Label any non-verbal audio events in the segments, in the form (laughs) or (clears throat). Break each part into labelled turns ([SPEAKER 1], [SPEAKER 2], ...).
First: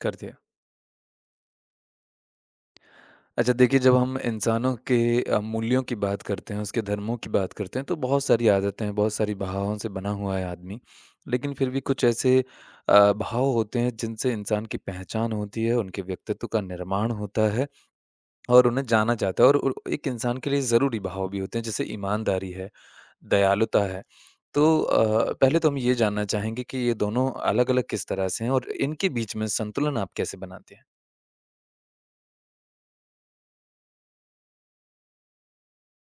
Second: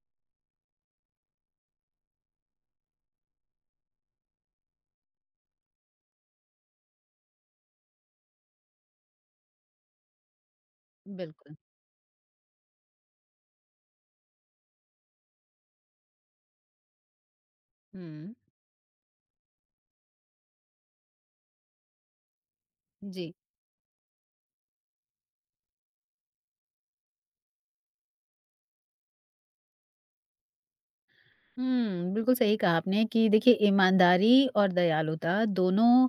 [SPEAKER 1] कर दिया। अच्छा देखिए जब हम इंसानों के मूल्यों की बात करते हैं, उसके धर्मों की बात करते हैं, तो बहुत सारी आदतें हैं, बहुत सारी भावों से बना हुआ है आदमी। लेकिन
[SPEAKER 2] बिल्कुल।
[SPEAKER 1] फिर भी कुछ ऐसे भाव होते हैं जिनसे इंसान की पहचान होती है, उनके व्यक्तित्व का निर्माण होता है
[SPEAKER 2] हुँ,
[SPEAKER 1] और उन्हें जाना जाता है और उ एक इंसान के लिए ज़रूरी भाव भी होते हैं जैसे ईमानदारी है,
[SPEAKER 2] जी।
[SPEAKER 1] दयालुता है। तो पहले तो हम ये जानना चाहेंगे कि ये दोनों अलग-अलग किस तरह से हैं और इनके बीच में संतुलन आप कैसे बनाते हैं?
[SPEAKER 2] हुँ, बिल्कुल सही कहा आपने कि देखिए ईमानदारी और दयालुता दोनों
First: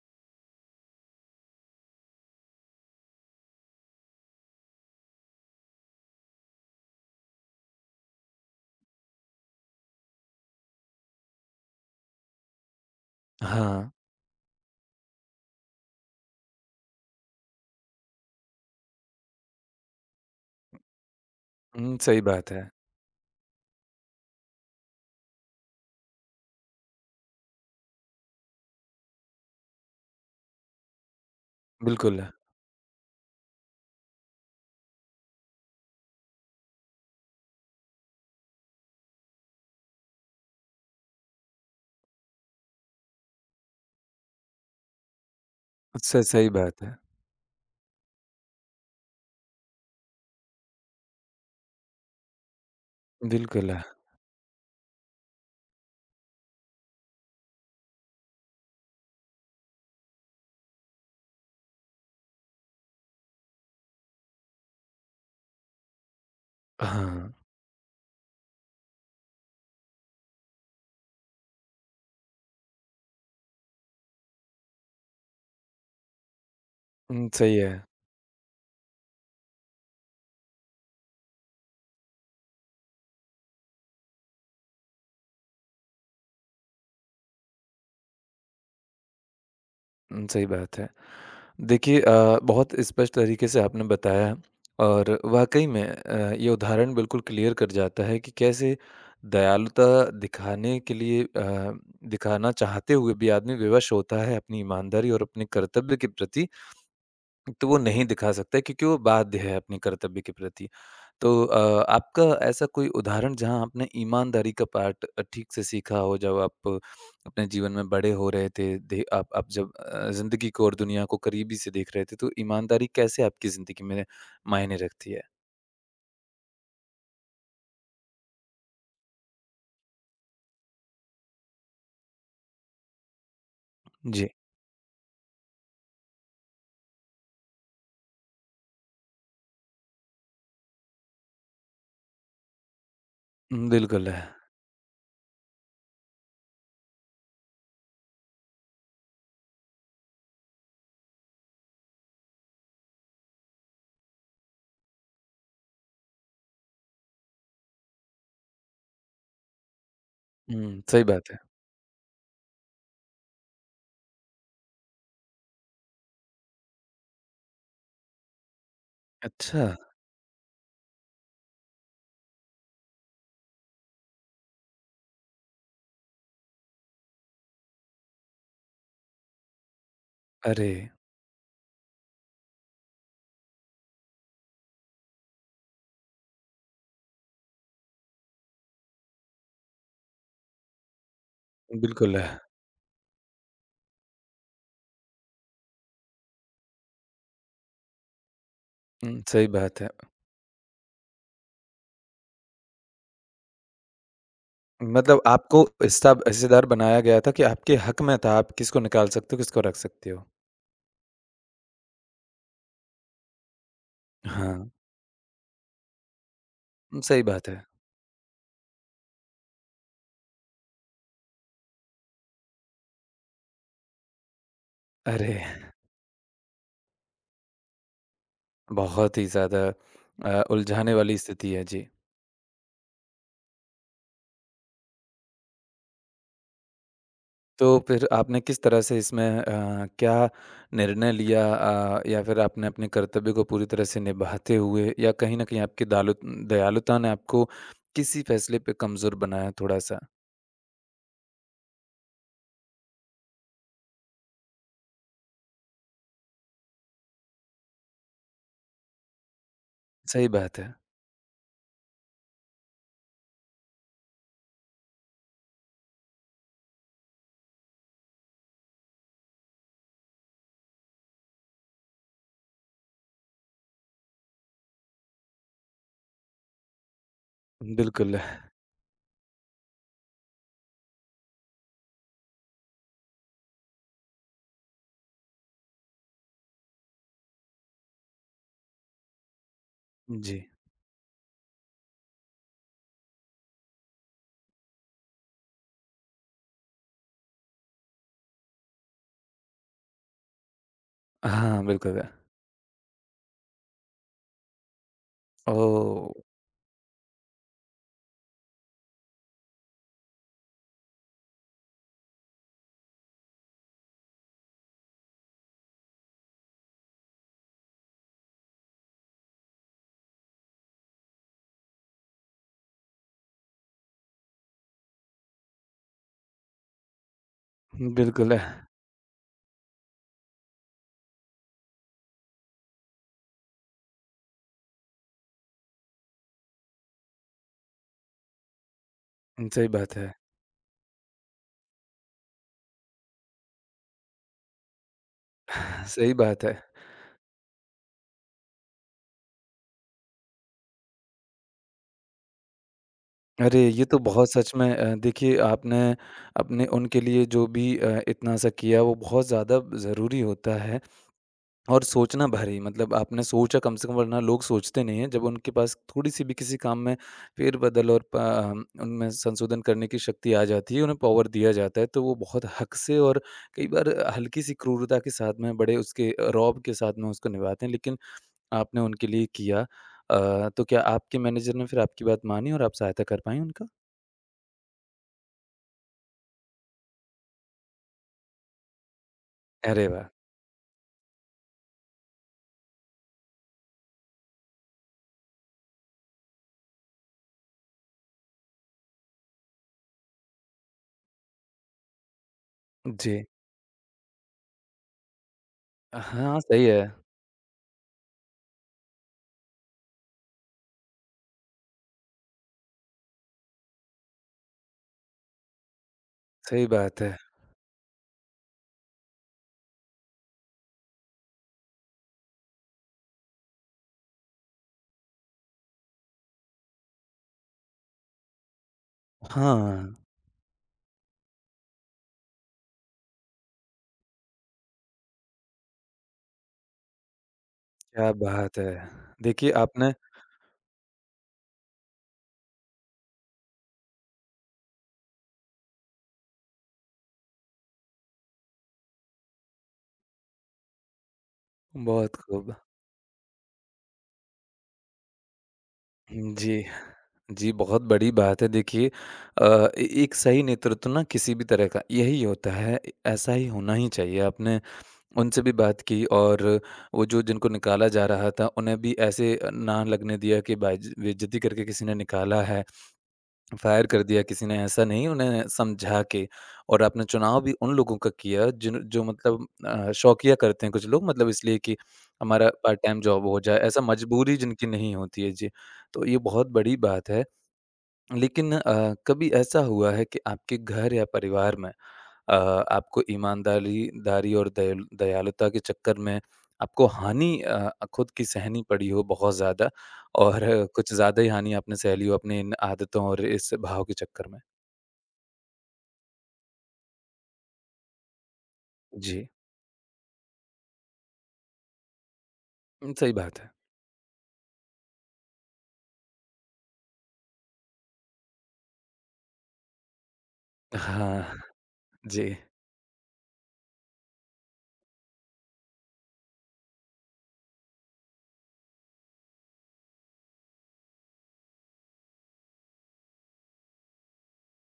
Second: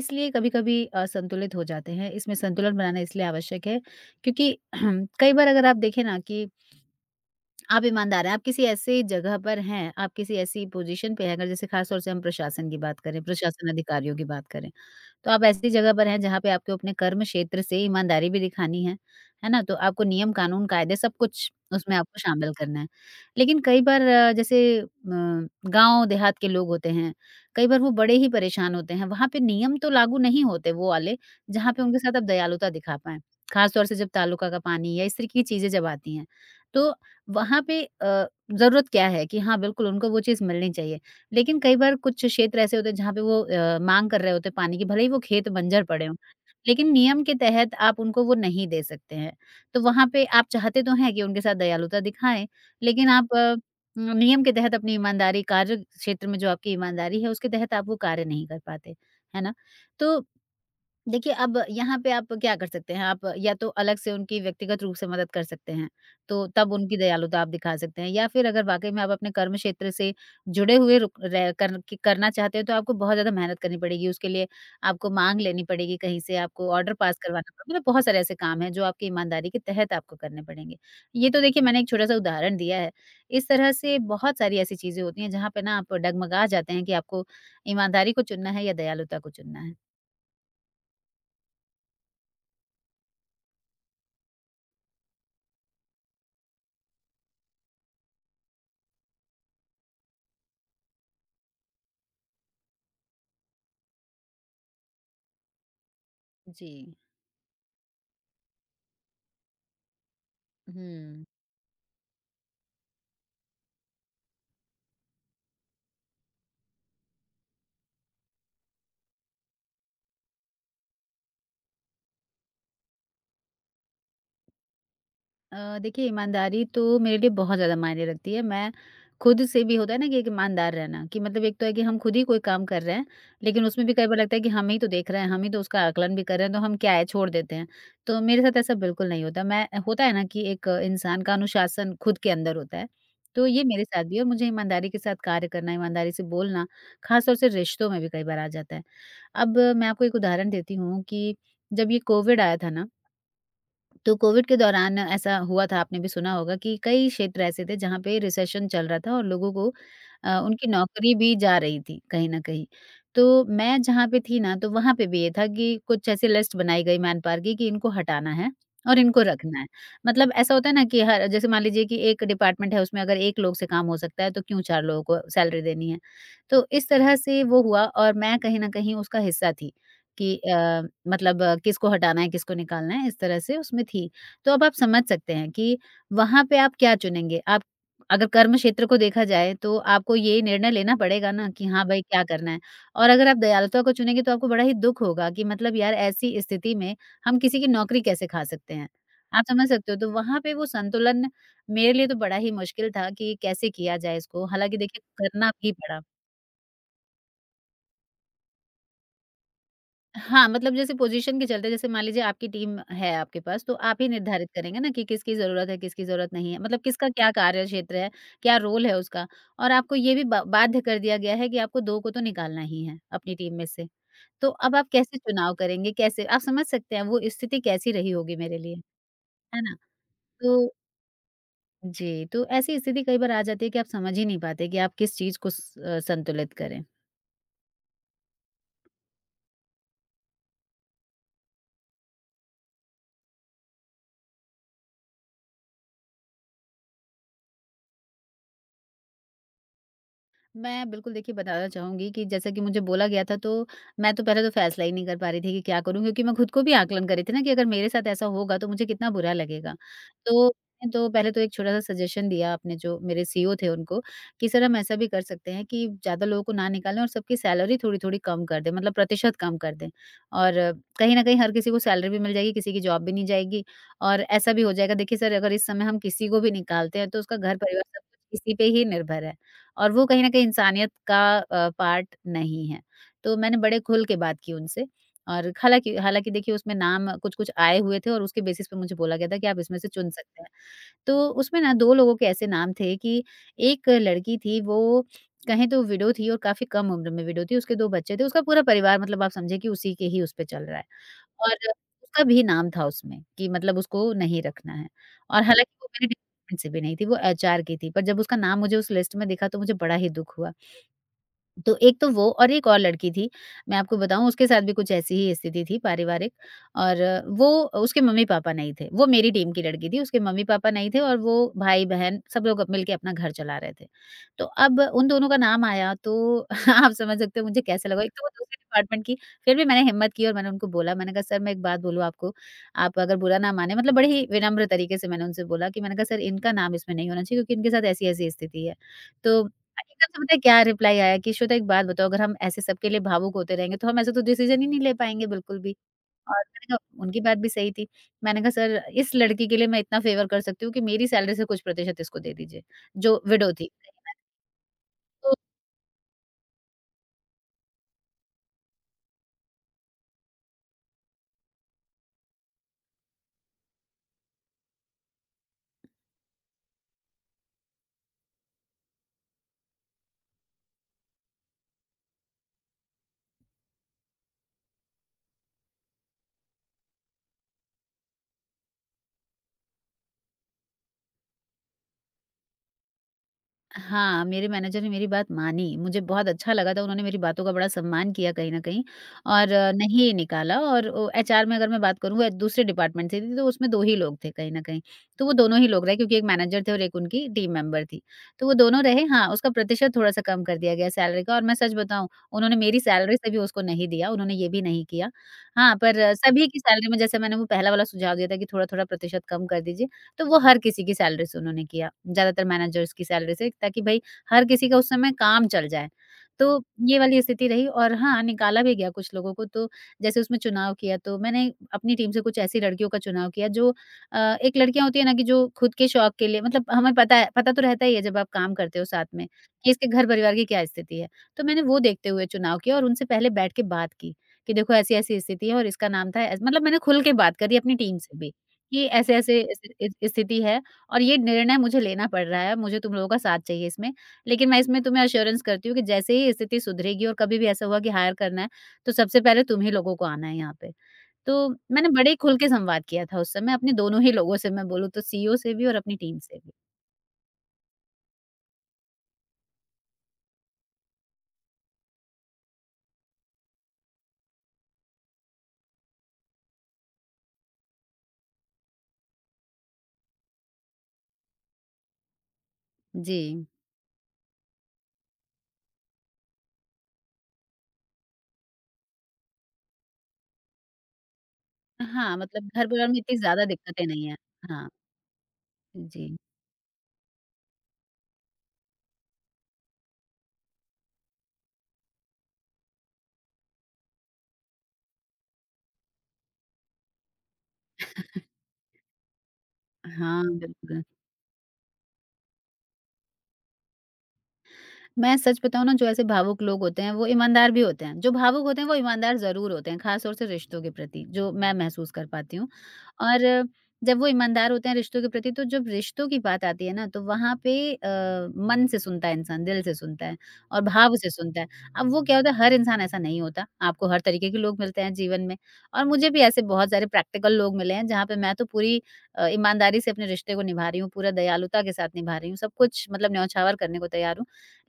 [SPEAKER 2] इसलिए कभी-कभी असंतुलित हो जाते हैं। इसमें संतुलन बनाना इसलिए आवश्यक है क्योंकि (clears throat) कई बार अगर आप देखें ना कि आप ईमानदार हैं, आप किसी ऐसी जगह पर हैं, आप किसी ऐसी पोज़ीशन पे हैं। अगर जैसे ख़ास तौर से हम प्रशासन की बात करें, प्रशासन
[SPEAKER 1] हाँ।
[SPEAKER 2] अधिकारियों की बात करें। तो आप ऐसी जगह पर हैं जहाँ पे आपको अपने कर्म क्षेत्र से ईमानदारी भी दिखानी है ना? तो आपको नियम, कानून, कायदे सब कुछ उसमें
[SPEAKER 1] हुँ,
[SPEAKER 2] आपको
[SPEAKER 1] सही बात
[SPEAKER 2] शामिल
[SPEAKER 1] है।
[SPEAKER 2] करना है। लेकिन कई बार जैसे गाँव देहात के लोग होते हैं, कई बार वो बड़े ही परेशान होते हैं, वहाँ पे नियम तो लागू नहीं होते वो वाले, जहाँ पे उनके साथ
[SPEAKER 1] बिल्कुल,
[SPEAKER 2] आप दयालुता दिखा पाएँ। खास तौर से जब तालुका का पानी या इस तरह की चीज़ें जब आती हैं, तो वहाँ पे ज़रूरत क्या है कि हाँ, बिल्कुल उनको वो चीज़ मिलनी चाहिए। लेकिन कई बार कुछ क्षेत्र ऐसे होते हैं जहाँ पे वो माँग कर रहे होते हैं पानी की, भले ही वो खेत बंजर पड़े हों,
[SPEAKER 1] स सही बात
[SPEAKER 2] लेकिन
[SPEAKER 1] है।
[SPEAKER 2] नियम के तहत आप उनको वो नहीं दे सकते हैं। तो वहाँ पे आप चाहते तो हैं कि उनके साथ दयालुता दिखाएँ, लेकिन आप
[SPEAKER 1] बिल्कुल,
[SPEAKER 2] नियम के तहत अपनी ईमानदारी, कार्य क्षेत्र में जो आपकी ईमानदारी है, उसके तहत आप वो कार्य नहीं कर पाते, है ना? तो देखिए, अब यहाँ पे आप क्या कर सकते हैं, आप या तो अलग से उनकी व्यक्तिगत रूप से मदद कर सकते हैं, तो तब उनकी
[SPEAKER 1] हाँ,
[SPEAKER 2] दयालुता आप दिखा सकते हैं, या फिर अगर वाक़ई में आप अपने कर्म क्षेत्र से जुड़े हुए रुक रह कर कि- करना चाहते हो, तो आपको बहुत ज़्यादा मेहनत करनी पड़ेगी। उसके लिए आपको माँग लेनी पड़ेगी कहीं से, आपको ऑर्डर पास करवाना
[SPEAKER 1] सही
[SPEAKER 2] पड़ेगा,
[SPEAKER 1] है।
[SPEAKER 2] मतलब बहुत सारे ऐसे काम हैं, जो आपकी ईमानदारी के तहत आपको करने पड़ेंगे। ये तो देखिए मैंने एक छोटा-सा उदाहरण दिया है, इस तरह से बहुत सारी ऐसी चीज़ें होती हैं, जहाँ पे ना आप डगमगा जाते हैं कि आपको ईमानदारी को चुनना है या दयालुता को चुनना है।
[SPEAKER 1] सही बात है। देखिए बहुत स्पष्ट तरीके से आपने बताया और वाक़ई में ये उदाहरण बिल्कुल क्लियर कर जाता है कि कैसे दयालुता दिखाने के लिए दिखाना चाहते हुए भी आदमी विवश होता है अपनी ईमानदारी और अपने कर्तव्य के प्रति।
[SPEAKER 2] जी।
[SPEAKER 1] तो वो नहीं दिखा सकता है क्योंकि वो बाध्य है अपने कर्तव्य के प्रति।
[SPEAKER 2] हुँ।
[SPEAKER 1] तो आपका ऐसा कोई उदाहरण जहाँ आपने ईमानदारी का पाठ ठीक से सीखा हो जब आप अपने जीवन में बड़े हो रहे थे, दे आप जब ज़िंदगी को और दुनिया को करीबी से देख रहे थे, तो ईमानदारी कैसे आपकी ज़िंदगी में मायने रखती है?
[SPEAKER 2] देखिए ईमानदारी तो मेरे लिए बहुत ज़्यादा मायने रखती है। मैं, खुद से भी होता है ना कि एक ईमानदार रहना, कि मतलब एक तो है कि हम खुद ही कोई काम कर रहे हैं, लेकिन उसमें भी कई बार
[SPEAKER 1] जी।
[SPEAKER 2] लगता है कि हम ही तो देख रहे हैं, हम ही तो उसका आकलन भी कर रहे हैं, तो हम क्या है छोड़ देते हैं। तो मेरे साथ ऐसा बिल्कुल नहीं होता। मैं, होता है ना कि एक इंसान का अनुशासन खुद के अंदर होता है, तो ये
[SPEAKER 1] हुँ,
[SPEAKER 2] मेरे साथ
[SPEAKER 1] बिल्कुल
[SPEAKER 2] भी है,
[SPEAKER 1] है।
[SPEAKER 2] और मुझे ईमानदारी के साथ कार्य करना, ईमानदारी से बोलना, ख़ास तौर से रिश्तों में भी कई बार आ जाता है। अब मैं आपको एक उदाहरण देती हूँ कि जब ये कोविड आया था ना, तो कोविड के दौरान ऐसा हुआ था, आपने भी सुना होगा, कि कई क्षेत्र ऐसे थे जहाँ पे रिसेशन चल रहा था और लोगों को उनकी
[SPEAKER 1] हुँ, सही
[SPEAKER 2] नौकरी
[SPEAKER 1] बात
[SPEAKER 2] भी
[SPEAKER 1] है।
[SPEAKER 2] जा रही थी कहीं न कहीं। तो मैं जहाँ पे थी ना, तो वहाँ पे भी ये था कि कुछ ऐसी लिस्ट बनाई गई मैनपावर की, कि इनको हटाना है और इनको रखना
[SPEAKER 1] अच्छा,
[SPEAKER 2] है। मतलब ऐसा होता है ना कि हर, जैसे मान लीजिए कि एक डिपार्टमेंट है, उसमें अगर 1 लोग से काम हो सकता है, तो क्यों 4 लोगों को सैलरी देनी है? तो इस तरह से वो हुआ, और मैं कहीं न कहीं उसका हिस्सा थी। कि
[SPEAKER 1] अरे!
[SPEAKER 2] मतलब किसको हटाना है, किसको निकालना है, इस तरह से उसमें थी। तो अब आप समझ सकते हैं कि वहाँ पे आप क्या चुनेंगे? आप अगर कर्म क्षेत्र को देखा जाए, तो आपको ये निर्णय लेना पड़ेगा ना कि हाँ भाई,
[SPEAKER 1] बिल्कुल
[SPEAKER 2] क्या
[SPEAKER 1] है।
[SPEAKER 2] करना है? और अगर आप दयालुता को चुनेंगे, तो आपको बड़ा ही दुःख होगा कि मतलब यार, ऐसी स्थिति में हम किसी की नौकरी कैसे खा सकते हैं?
[SPEAKER 1] हुँ,
[SPEAKER 2] आप
[SPEAKER 1] सही
[SPEAKER 2] समझ
[SPEAKER 1] बात है।
[SPEAKER 2] सकते हो? तो वहाँ पे वो संतुलन मेरे लिए तो बड़ा ही मुश्किल था कि कैसे किया जाए इसको? हालाँकि देखिए,
[SPEAKER 1] मतलब
[SPEAKER 2] करना
[SPEAKER 1] आपको
[SPEAKER 2] भी पड़ा।
[SPEAKER 1] हिस्सा हिस्सेदार बनाया गया था कि आपके हक में था, आप किसको निकाल सकते हो, किसको रख सकते हो।
[SPEAKER 2] हाँ, मतलब जैसे पोज़ीशन के चलते, जैसे मान लीजिए आपकी टीम है आपके पास, तो आप ही निर्धारित
[SPEAKER 1] हाँ,
[SPEAKER 2] करेंगे ना कि किसकी ज़रूरत है, किसकी ज़रूरत नहीं है। मतलब किसका
[SPEAKER 1] सही
[SPEAKER 2] क्या
[SPEAKER 1] बात है।
[SPEAKER 2] कार्य क्षेत्र है, क्या रोल है उसका। और आपको ये भी बा बाध्य कर दिया गया है कि आपको 2 को तो निकालना ही है अपनी टीम में से। तो अब आप कैसे
[SPEAKER 1] अरे!
[SPEAKER 2] चुनाव करेंगे? कैसे आप समझ सकते हैं वो स्थिति कैसी रही होगी मेरे लिए,
[SPEAKER 1] बहुत ही ज़्यादा
[SPEAKER 2] है ना? तो
[SPEAKER 1] उलझाने वाली स्थिति है, जी।
[SPEAKER 2] जी, तो ऐसी स्थिति कई बार आ जाती है कि आप समझ ही नहीं पाते कि आप किस चीज़ को संतुलित करें।
[SPEAKER 1] तो फिर आपने किस तरह से इसमें क्या निर्णय लिया, या फिर आपने अपने कर्तव्य को पूरी तरह से निभाते हुए या कहीं न कहीं आपकी दालु दयालुता ने आपको किसी फैसले पे कमज़ोर बनाया थोड़ा-सा?
[SPEAKER 2] मैं बिल्कुल देखिए बताना चाहूँगी कि जैसा कि मुझे बोला गया था, तो मैं तो पहले तो फ़ैसला ही नहीं कर पा रही थी कि क्या करूँ, क्योंकि मैं खुद को भी आकलन कर रही थी ना कि अगर मेरे साथ ऐसा होगा तो मुझे कितना बुरा लगेगा।
[SPEAKER 1] सही
[SPEAKER 2] तो
[SPEAKER 1] बात है।
[SPEAKER 2] मैंने तो पहले तो एक छोटा-सा सजेशन दिया अपने, जो मेरे सीईओ थे उनको, कि सर, हम ऐसा भी कर सकते हैं कि ज़्यादा लोगों को ना निकालें और सबकी सैलरी थोड़ी-थोड़ी कम कर दें, मतलब प्रतिशत कम कर दें। और कहीं न कहीं हर किसी को सैलरी भी मिल जाएगी, किसी की जॉब भी नहीं जाएगी, और ऐसा भी हो जाएगा। देखिए सर, अगर इस समय हम किसी को भी निकालते हैं, तो उसका घर-परिवार सब
[SPEAKER 1] बिल्कुल,
[SPEAKER 2] कुछ इसी पे ही निर्भर है। और वो कहीं न कहीं इंसानियत का पार्ट नहीं है। तो मैंने बड़े खुल के बात की उनसे। और हालाँकि हालाँकि देखिए, उसमें नाम कुछ-कुछ आए हुए थे, और उसके बेसिस पे मुझे बोला गया था कि आप इसमें से चुन
[SPEAKER 1] जी।
[SPEAKER 2] सकते हैं। तो उसमें ना 2 लोगों के ऐसे नाम थे कि एक लड़की थी वो, कहें तो विडो थी, और काफ़ी कम उम्र में विडो थी, उसके 2 बच्चे थे, उसका पूरा परिवार, मतलब आप समझिए कि उसी के ही, उस पे चल रहा है। और
[SPEAKER 1] हाँ, बिल्कुल।
[SPEAKER 2] उसका भी नाम था उसमें, कि मतलब उसको नहीं रखना है। और हालाँकि वो मेरे
[SPEAKER 1] ओह!
[SPEAKER 2] डिपार्टमेंट से भी नहीं थी, वो एचआर की थी, पर जब उसका नाम मुझे उस लिस्ट में दिखा तो मुझे बड़ा ही दुःख हुआ। तो एक तो वो, और एक और लड़की थी, मैं आपको बताऊँ, उसके साथ भी कुछ ऐसी ही स्थिति थी पारिवारिक, और वो, उसके मम्मी-पापा नहीं थे। वो मेरी टीम की लड़की थी, उसके मम्मी-पापा नहीं थे और वो भाई-बहन सब लोग मिल के अपना घर चला रहे थे। तो अब उन दोनों का नाम आया तो (laughs) आप समझ सकते हो मुझे कैसा लगा। एक तो वो
[SPEAKER 1] बिल्कुल,
[SPEAKER 2] दूसरे डिपार्टमेंट की, फिर भी मैंने हिम्मत की और मैंने उनको बोला, मैंने कहा, सर मैं एक बात बोलूँ आपको, आप अगर बुरा ना माने मतलब बड़े ही विनम्र तरीके से मैंने उनसे बोला, कि मैंने कहा, सर इनका नाम इसमें नहीं होना चाहिए, क्योंकि इनके साथ ऐसी-ऐसी स्थिति है। तो
[SPEAKER 1] सही बात
[SPEAKER 2] एकदम
[SPEAKER 1] है।
[SPEAKER 2] से, पता है क्या रिप्लाई आया, कि श्वेता एक बात बताओ, अगर हम ऐसे सबके लिए भावुक होते रहेंगे तो हम ऐसे तो डिसीजन ही नहीं ले पाएँगे बिल्कुल भी।
[SPEAKER 1] सही
[SPEAKER 2] और
[SPEAKER 1] बात है।
[SPEAKER 2] मैंने कहा, उनकी बात भी सही थी। मैंने कहा, सर इस लड़की के लिए मैं इतना फ़ेवर कर सकती हूँ कि मेरी सैलरी से कुछ प्रतिशत इसको दे दीजिए, जो विडो
[SPEAKER 1] अरे!
[SPEAKER 2] थी।
[SPEAKER 1] ये तो बहुत सच में
[SPEAKER 2] तो
[SPEAKER 1] देखिए आपने अपने उनके लिए जो भी इतना सा किया, वो बहुत ज़्यादा ज़रूरी होता है और सोचना भरी, मतलब आपने सोचा कम से कम, वरना लोग सोचते नहीं हैं। जब उनके पास थोड़ी-सी भी किसी काम में फेरबदल और उनमें संशोधन करने की शक्ति आ जाती है, उन्हें पावर दिया जाता है तो वो बहुत हक से और कई बार हल्की-सी क्रूरता के साथ में बड़े उसके रौब के साथ में उसको निभाते हैं लेकिन आपने उनके लिए किया। तो क्या आपके मैनेजर ने फिर आपकी बात मानी और आप सहायता कर पाईं उनका?
[SPEAKER 2] हाँ, मेरे मैनेजर ने मेरी बात मानी। मुझे बहुत अच्छा लगा था, उन्होंने मेरी बातों का बड़ा सम्मान किया कहीं न कहीं, और
[SPEAKER 1] अरे वाह!
[SPEAKER 2] नहीं निकाला। और ओ एचआर में अगर मैं बात करूँ, वो दूसरे डिपार्टमेंट से थी, तो उसमें 2 ही लोग थे कहीं न कहीं। तो वो दोनों ही लोग रहे, क्योंकि एक मैनेजर थे और एक उनकी टीम मेंबर थी। तो वो दोनों रहे। हाँ, उसका प्रतिशत थोड़ा-सा कम कर दिया गया सैलरी का, और मैं सच बताऊँ, उन्होंने मेरी सैलरी
[SPEAKER 1] जी।
[SPEAKER 2] से भी उसको नहीं दिया, उन्होंने ये भी नहीं किया। हाँ, पर
[SPEAKER 1] हाँ,
[SPEAKER 2] सभी की
[SPEAKER 1] सही है।
[SPEAKER 2] सैलरी में जैसे मैंने वो पहला वाला सुझाव दिया था कि थोड़ा-थोड़ा प्रतिशत कम कर दीजिए, तो वो हर किसी की सैलरी से उन्होंने किया, ज़्यादातर मैनेजर्स की सैलरी से, ताकि भई हर किसी का उस समय काम चल जाए। तो
[SPEAKER 1] सही
[SPEAKER 2] ये
[SPEAKER 1] बात है।
[SPEAKER 2] वाली स्थिति रही। और हाँ, निकाला भी गया कुछ लोगों को, तो जैसे उसमें चुनाव किया, तो मैंने अपनी टीम से कुछ ऐसी लड़कियों का चुनाव किया, जो एक, लड़कियाँ होती है ना कि जो खुद के शौक के लिए, मतलब हमें पता है, पता तो रहता ही है जब आप काम करते हो साथ में, कि इसके
[SPEAKER 1] हाँ,
[SPEAKER 2] घर-परिवार की क्या स्थिति है। तो मैंने वो देखते हुए चुनाव किया, और उनसे पहले बैठ के बात की, कि देखो ऐसी-ऐसी स्थिति है और इसका नाम था ऐस, मतलब मैंने खुल के बात करी अपनी टीम
[SPEAKER 1] क्या
[SPEAKER 2] से भी।
[SPEAKER 1] बात है!
[SPEAKER 2] कि ऐसे-ऐसे
[SPEAKER 1] देखिए
[SPEAKER 2] ऐसे
[SPEAKER 1] आपने
[SPEAKER 2] इ स्थिति है, और ये निर्णय मुझे लेना पड़ रहा है, मुझे तुम लोगों का साथ चाहिए इसमें। लेकिन मैं इसमें तुम्हें एश्योरेंस करती हूँ कि जैसे ही स्थिति सुधरेगी और कभी भी ऐसा हुआ कि हायर करना है, तो सबसे पहले तुम ही लोगों को आना है यहाँ पे। तो मैंने बड़े ही
[SPEAKER 1] बहुत
[SPEAKER 2] खुल के
[SPEAKER 1] खूब।
[SPEAKER 2] संवाद किया था उस समय अपने दोनों ही लोगों से मैं बोलूँ तो सीईओ से भी और अपनी टीम से भी।
[SPEAKER 1] जी, जी, बहुत बड़ी बात है देखिए। ए एक सही नेतृत्व ना किसी भी तरह का यही होता है, ए ऐसा ही होना ही चाहिए। आपने उनसे भी बात की और वो जो जिनको निकाला जा रहा था, उन्हें भी ऐसे ना लगने दिया कि बाइज बेइज़्ज़ती करके किसी ने निकाला है।
[SPEAKER 2] जी।
[SPEAKER 1] फायर कर दिया किसी ने, ऐसा नहीं, उन्हें समझा के। और आपने चुनाव भी उन लोगों का किया जिन जो मतलब शौकिया करते हैं कुछ लोग, मतलब इसलिए कि
[SPEAKER 2] हाँ, मतलब
[SPEAKER 1] हमारा
[SPEAKER 2] घर
[SPEAKER 1] पार्ट
[SPEAKER 2] परिवार में
[SPEAKER 1] टाइम
[SPEAKER 2] इतनी
[SPEAKER 1] जॉब हो
[SPEAKER 2] ज़्यादा
[SPEAKER 1] जाए ऐसा,
[SPEAKER 2] दिक्कतें नहीं हैं।
[SPEAKER 1] मजबूरी जिनकी
[SPEAKER 2] हाँ,
[SPEAKER 1] नहीं होती है जी। तो
[SPEAKER 2] जी।
[SPEAKER 1] ये बहुत बड़ी बात है, लेकिन कभी ऐसा हुआ है कि आपके घर या परिवार में आपको ईमानदारी दारी और दयालुता के चक्कर में आपको हानि खुद की सहनी पड़ी हो बहुत ज़्यादा
[SPEAKER 2] हाँ,
[SPEAKER 1] और
[SPEAKER 2] बिल्कुल।
[SPEAKER 1] कुछ ज़्यादा ही हानि आपने सह ली हो अपनी इन आदतों और इस भाव के चक्कर में?
[SPEAKER 2] मैं सच बताऊँ ना, जो ऐसे भावुक लोग होते हैं, वो ईमानदार भी होते हैं। जो भावुक होते हैं, वो ईमानदार
[SPEAKER 1] जी।
[SPEAKER 2] ज़रूर होते हैं, ख़ास तौर से रिश्तों के प्रति, जो मैं महसूस कर पाती हूँ।
[SPEAKER 1] सही बात
[SPEAKER 2] और
[SPEAKER 1] है।
[SPEAKER 2] जब वो ईमानदार होते हैं रिश्तों के प्रति, तो जब रिश्तों की बात आती है ना, तो वहाँ पे मन से सुनता है इंसान, दिल से सुनता है और भाव से
[SPEAKER 1] हाँ,
[SPEAKER 2] सुनता है। अब वो क्या
[SPEAKER 1] जी।
[SPEAKER 2] होता है, हर इंसान ऐसा नहीं होता, आपको हर तरीके के लोग मिलते हैं जीवन में और मुझे भी ऐसे बहुत सारे प्रैक्टिकल लोग मिले हैं, जहाँ पे मैं तो पूरी ईमानदारी से अपने रिश्ते को निभा रही हूँ, पूरा दयालुता के साथ निभा रही हूँ, सब कुछ मतलब न्यौछावर करने को तैयार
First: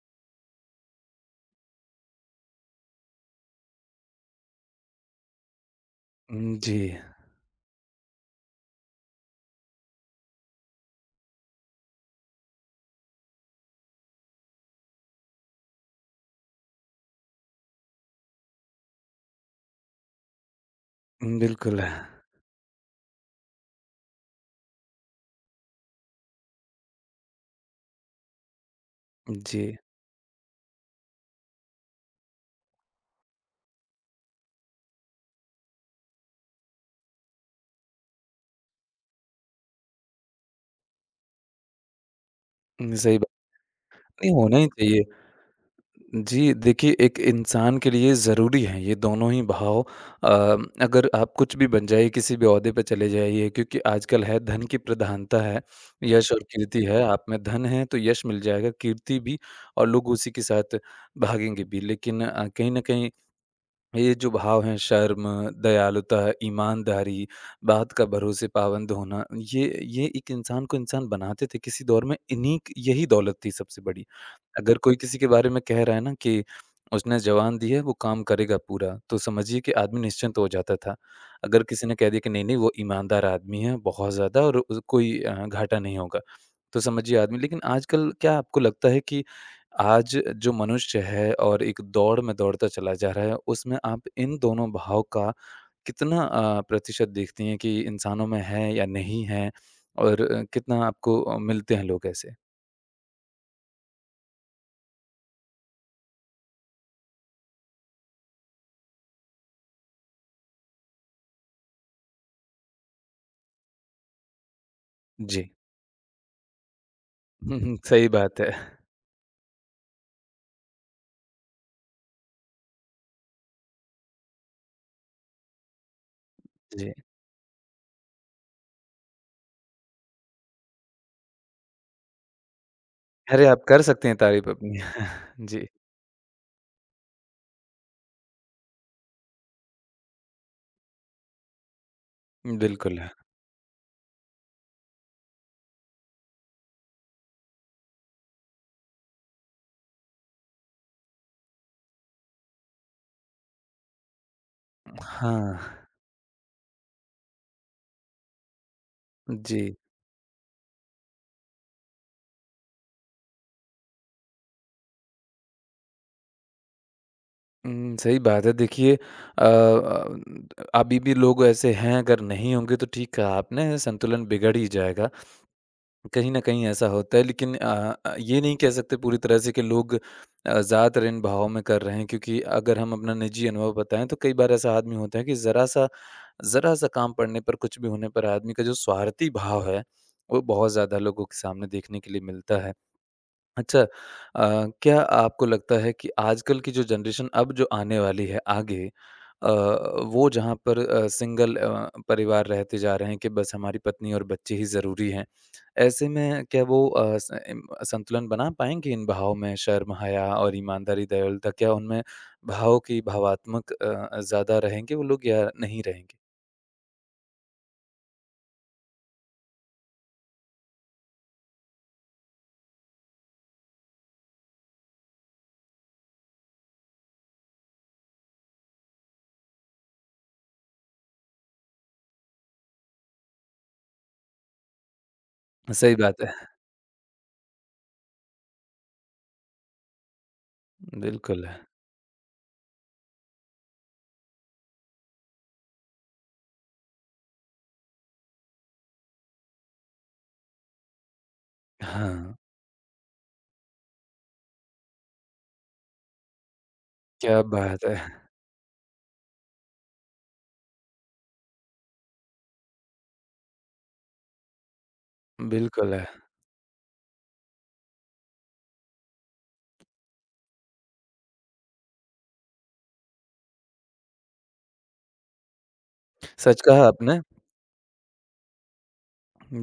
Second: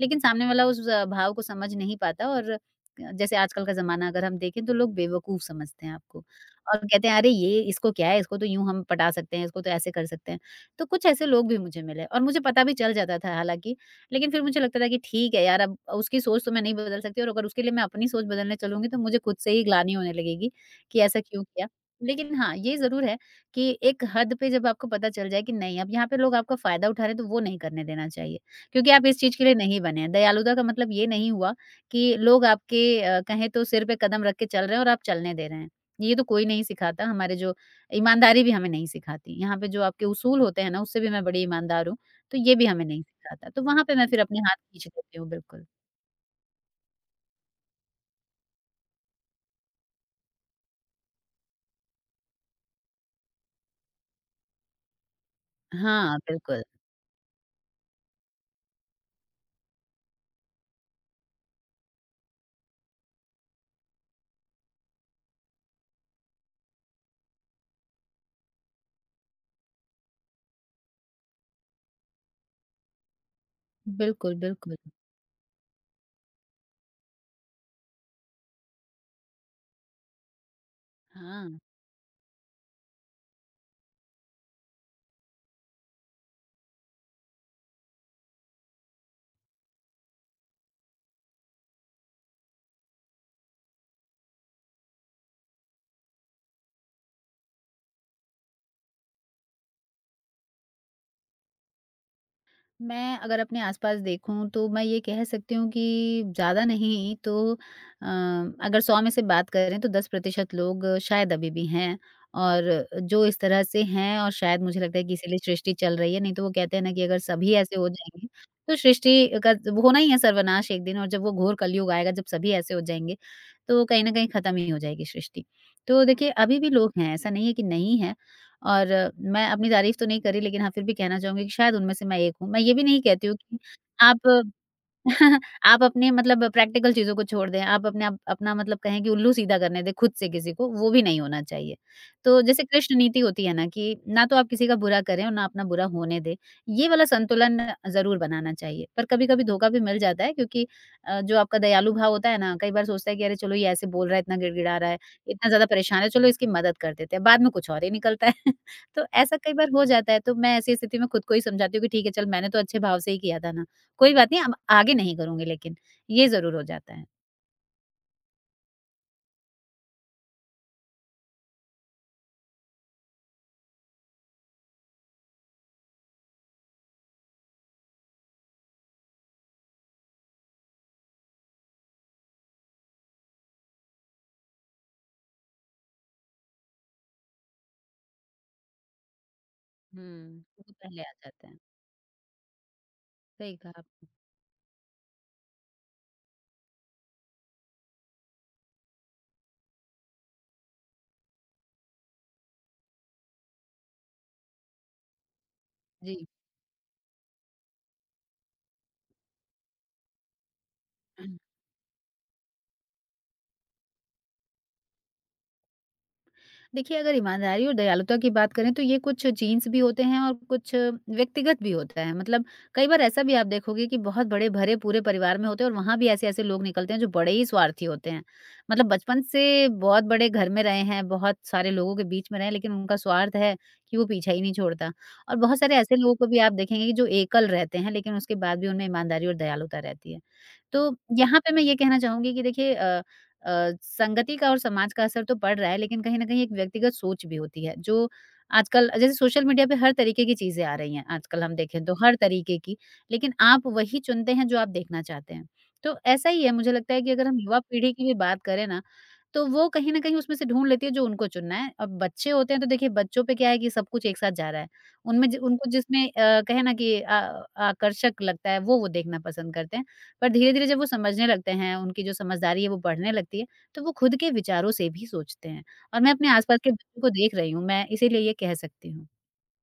[SPEAKER 2] लेकिन सामने वाला उस भाव को समझ नहीं पाता और जैसे आजकल का ज़माना अगर हम देखें तो लोग बेवकूफ़ समझते हैं आपको और
[SPEAKER 1] जी।
[SPEAKER 2] कहते हैं अरे ये इसको क्या है इसको तो यूँ हम पटा सकते हैं, इसको तो ऐसे कर सकते हैं। तो कुछ ऐसे लोग भी मुझे मिले और मुझे पता भी चल जाता था हालाँकि, लेकिन फिर मुझे लगता था कि ठीक है यार अब उसकी सोच तो मैं नहीं बदल सकती और अगर उसके लिए मैं अपनी सोच बदलने चलूँगी तो मुझे खुद से ही ग्लानि होने लगेगी कि ऐसा क्यों किया।
[SPEAKER 1] बिल्कुल।
[SPEAKER 2] लेकिन हाँ, ये ज़रूर है कि एक हद पे जब आपको पता चल जाए कि नहीं अब यहाँ पे लोग आपका फ़ायदा उठा रहे हैं तो वो नहीं करने देना चाहिए। क्योंकि आप इस चीज़ के लिए
[SPEAKER 1] जी।
[SPEAKER 2] नहीं बने हैं। दयालुता का मतलब ये नहीं हुआ कि लोग आपके कहें तो सिर पे कदम रख के चल रहे हैं और आप चलने दे रहे हैं। ये तो कोई नहीं सिखाता, हमारे जो ईमानदारी भी हमें नहीं सिखाती। यहाँ पे जो आपके उसूल होते हैं ना, उससे भी मैं बड़ी ईमानदार हूँ, तो ये भी हमें नहीं
[SPEAKER 1] सही बात।
[SPEAKER 2] सिखाता। तो वहाँ पे मैं फिर
[SPEAKER 1] नहीं
[SPEAKER 2] अपने हाथ
[SPEAKER 1] होना ही
[SPEAKER 2] खींच
[SPEAKER 1] चाहिए।
[SPEAKER 2] लेती हूँ, बिल्कुल।
[SPEAKER 1] जी, देखिए एक इंसान के लिए ज़रूरी है ये दोनों ही भाव। अगर आप कुछ भी बन जाइए, किसी भी ओहदे पे चले जाइए, क्योंकि आजकल है धन की प्रधानता है,
[SPEAKER 2] हाँ,
[SPEAKER 1] यश और
[SPEAKER 2] बिल्कुल।
[SPEAKER 1] कीर्ति है। आप में धन है तो यश मिल जाएगा, कीर्ति भी, और लोग उसी के साथ भागेंगे भी। लेकिन कहीं न कहीं ये जो भाव हैं शर्म, दयालुता, ईमानदारी, बात का भरोसे पाबंद होना, ये ये एक इंसान को इंसान बनाते थे। किसी दौर में इन्हीं क यही दौलत थी सबसे बड़ी।
[SPEAKER 2] बिल्कुल, बिल्कुल।
[SPEAKER 1] अगर कोई किसी के बारे में कह रहा है ना कि उसने जवान दी है, वो काम करेगा पूरा, तो समझिए कि आदमी निश्चिंत तो हो जाता था।
[SPEAKER 2] हाँ।
[SPEAKER 1] अगर किसी ने कह दिया कि नहीं-नहीं वो ईमानदार आदमी है बहुत ज़्यादा और उस कोई घाटा नहीं होगा, तो समझिए आदमी। लेकिन आजकल क्या आपको लगता है कि आज जो मनुष्य है और एक दौड़ में दौड़ता चला जा रहा है, उसमें आप इन दोनों भाव का कितना प्रतिशत देखती हैं कि इंसानों में है या नहीं है? और कितना आपको मिलते हैं लोग ऐसे?
[SPEAKER 2] मैं अगर अपने आस-पास देखूँ तो मैं ये कह सकती हूँ कि ज़्यादा नहीं तो अगर 100 में से बात करें तो 10% लोग शायद अभी भी हैं और जो इस तरह से हैं और शायद मुझे लगता है कि इसीलिए
[SPEAKER 1] जी।
[SPEAKER 2] सृष्टि चल रही है। नहीं तो वो कहते हैं ना कि अगर सभी ऐसे हो
[SPEAKER 1] (laughs) सही
[SPEAKER 2] जाएँगे
[SPEAKER 1] बात है।
[SPEAKER 2] तो सृष्टि का जब होना ही है सर्वनाश एक दिन और जब वो घोर कलयुग आएगा जब सभी ऐसे हो जाएँगे तो कहीं न कहीं खत्म ही हो जाएगी सृष्टि। तो देखिए अभी भी
[SPEAKER 1] जी।
[SPEAKER 2] लोग हैं, ऐसा नहीं है कि नहीं है। और मैं अपनी तारीफ़ तो नहीं करी लेकिन हाँ, फिर भी कहना चाहूँगी कि शायद उनमें से मैं एक हूँ। मैं ये भी नहीं कहती हूँ
[SPEAKER 1] अरे,
[SPEAKER 2] कि
[SPEAKER 1] आप कर सकते हैं
[SPEAKER 2] आप
[SPEAKER 1] तारीफ़ अपनी।
[SPEAKER 2] (laughs)
[SPEAKER 1] (laughs) जी,
[SPEAKER 2] आप अपने मतलब प्रैक्टिकल चीज़ों को छोड़ दें, आप अपने आप अपना मतलब कहें कि उल्लू सीधा करने दें खुद से किसी को, वो भी नहीं होना चाहिए। तो जैसे कृष्ण
[SPEAKER 1] बिल्कुल।
[SPEAKER 2] नीति होती है ना कि ना तो आप किसी का बुरा करें और ना अपना बुरा होने दें, ये वाला संतुलन ज़रूर बनाना चाहिए। पर कभी-कभी धोखा भी मिल जाता है क्योंकि जो आपका दयालु भाव होता है ना, कई बार सोचता है कि अरे चलो ये ऐसे बोल रहा है, इतना गिड़गिड़ा रहा है,
[SPEAKER 1] हाँ,
[SPEAKER 2] इतना ज़्यादा परेशान है, चलो इसकी मदद कर देते हैं, बाद में कुछ और ही निकलता है। (laughs) तो ऐसा कई
[SPEAKER 1] जी।
[SPEAKER 2] बार हो जाता है, तो मैं ऐसी स्थिति में खुद को ही समझाती हूँ कि ठीक है, चल मैंने तो अच्छे भाव से ही किया था ना, कोई बात नहीं अब आगे नहीं करूँगी लेकिन, ये ज़रूर हो जाता है।
[SPEAKER 1] सही बात है। देखिए अभी भी लोग ऐसे हैं, अगर नहीं होंगे तो ठीक कहा आपने, संतुलन बिगड़ ही जाएगा। कहीं न कहीं ऐसा होता है, लेकिन ये नहीं कह सकते पूरी तरह से कि लोग ज़्यादातर इन भावों में कर रहे हैं, क्योंकि अगर हम अपना निजी अनुभव बताएँ तो कई बार ऐसा आदमी होता है कि ज़रा-सा ज़रा-सा काम पड़ने पर, कुछ भी होने पर आदमी का जो स्वार्थी भाव है, वो
[SPEAKER 2] हुँ।
[SPEAKER 1] बहुत
[SPEAKER 2] वो
[SPEAKER 1] ज़्यादा
[SPEAKER 2] पहले आ
[SPEAKER 1] लोगों के
[SPEAKER 2] जाता है।
[SPEAKER 1] सामने देखने के लिए मिलता है।
[SPEAKER 2] सही कहा
[SPEAKER 1] अच्छा,
[SPEAKER 2] आपने।
[SPEAKER 1] क्या आपको लगता है कि आजकल की जो जनरेशन अब जो आने वाली है आगे, अ, वो जहाँ पर सिंगल परिवार रहते जा रहे हैं कि बस हमारी पत्नी और बच्चे ही ज़रूरी हैं। ऐसे
[SPEAKER 2] जी।
[SPEAKER 1] में क्या वो स इम संतुलन बना पाएँगे इन भावों में शर्म, हया और ईमानदारी, दयालुता, क्या उनमें भाव की भावात्मक ज़्यादा रहेंगे वो लोग या नहीं रहेंगे?
[SPEAKER 2] देखिए, अगर ईमानदारी और दयालुता की बात करें तो ये कुछ जीन्स भी होते हैं और कुछ व्यक्तिगत भी होता है। मतलब कई बार ऐसा भी आप देखोगे कि बहुत बड़े भरे पूरे परिवार में होते हैं और वहाँ भी ऐसे-ऐसे लोग निकलते हैं जो बड़े ही स्वार्थी होते हैं। मतलब बचपन से बहुत बड़े घर में रहे हैं, बहुत सारे लोगों के बीच में रहे हैं लेकिन उनका स्वार्थ है कि वो पीछा ही नहीं छोड़ता। और बहुत सारे ऐसे
[SPEAKER 1] सही
[SPEAKER 2] लोगों
[SPEAKER 1] बात
[SPEAKER 2] को भी
[SPEAKER 1] है।
[SPEAKER 2] आप देखेंगे कि जो एकल रहते हैं लेकिन उसके बाद भी उनमें ईमानदारी और दयालुता रहती है। तो यहाँ
[SPEAKER 1] बिल्कुल।
[SPEAKER 2] पे
[SPEAKER 1] है।
[SPEAKER 2] मैं ये कहना चाहूँगी कि देखिए, संगति का और समाज का असर तो पड़ रहा है, लेकिन कहीं न कहीं एक व्यक्तिगत सोच भी होती है, जो आजकल जैसे सोशल मीडिया पे हर तरीके की चीज़ें आ रही हैं, आजकल हम देखें तो हर
[SPEAKER 1] हाँ,
[SPEAKER 2] तरीके की, लेकिन आप वही चुनते हैं जो आप देखना चाहते हैं। तो ऐसा ही है मुझे लगता है कि अगर हम
[SPEAKER 1] क्या
[SPEAKER 2] युवा
[SPEAKER 1] बात
[SPEAKER 2] पीढ़ी
[SPEAKER 1] है!
[SPEAKER 2] की भी बात करें ना, तो वो कहीं न कहीं उसमें से ढूँढ लेती है जो उनको चुनना है। अब बच्चे होते हैं तो देखिए बच्चों पे क्या है कि सब कुछ एक साथ जा रहा है। उनमें ज उनको
[SPEAKER 1] बिल्कुल
[SPEAKER 2] जिसमें
[SPEAKER 1] है।
[SPEAKER 2] अ, कहे ना कि अ, आकर्षक लगता है वो देखना पसंद करते हैं। पर धीरे-धीरे जब वो समझने लगते हैं, उनकी जो समझदारी है वो बढ़ने लगती है, तो वो खुद के विचारों से भी सोचते हैं। और मैं अपने आस-पास
[SPEAKER 1] सच
[SPEAKER 2] के
[SPEAKER 1] कहा
[SPEAKER 2] बच्चों को
[SPEAKER 1] आपने।
[SPEAKER 2] देख रही हूँ, मैं इसीलिए ये कह सकती हूँ।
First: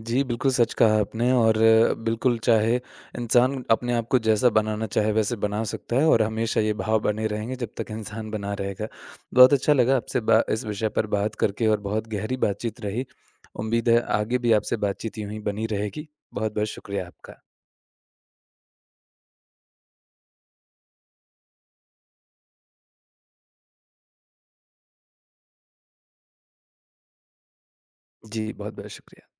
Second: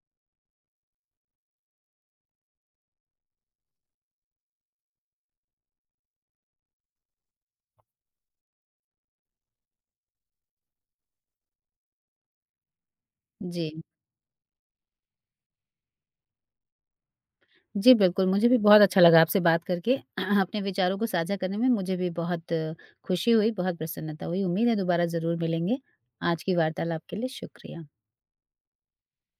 [SPEAKER 1] जी, बिल्कुल सच कहा आपने। और बिल्कुल, चाहे इंसान अपने आप को जैसा बनाना चाहे वैसे बना सकता है, और हमेशा ये भाव बने रहेंगे जब तक इंसान बना रहेगा। बहुत अच्छा लगा आपसे बा इस विषय पर बात करके और बहुत गहरी बातचीत रही।
[SPEAKER 2] जी।
[SPEAKER 1] उम्मीद है आगे भी आपसे बातचीत यूँ ही बनी रहेगी। बहुत-बहुत शुक्रिया आपका।
[SPEAKER 2] जी, बिल्कुल, मुझे भी बहुत अच्छा लगा आपसे बात करके। (clears throat) अपने विचारों को साझा करने में मुझे भी बहुत खुशी हुई, बहुत प्रसन्नता हुई। उम्मीद है दोबारा ज़रूर मिलेंगे। आज की वार्तालाप के लिए शुक्रिया।
[SPEAKER 1] जी, बहुत-बहुत शुक्रिया।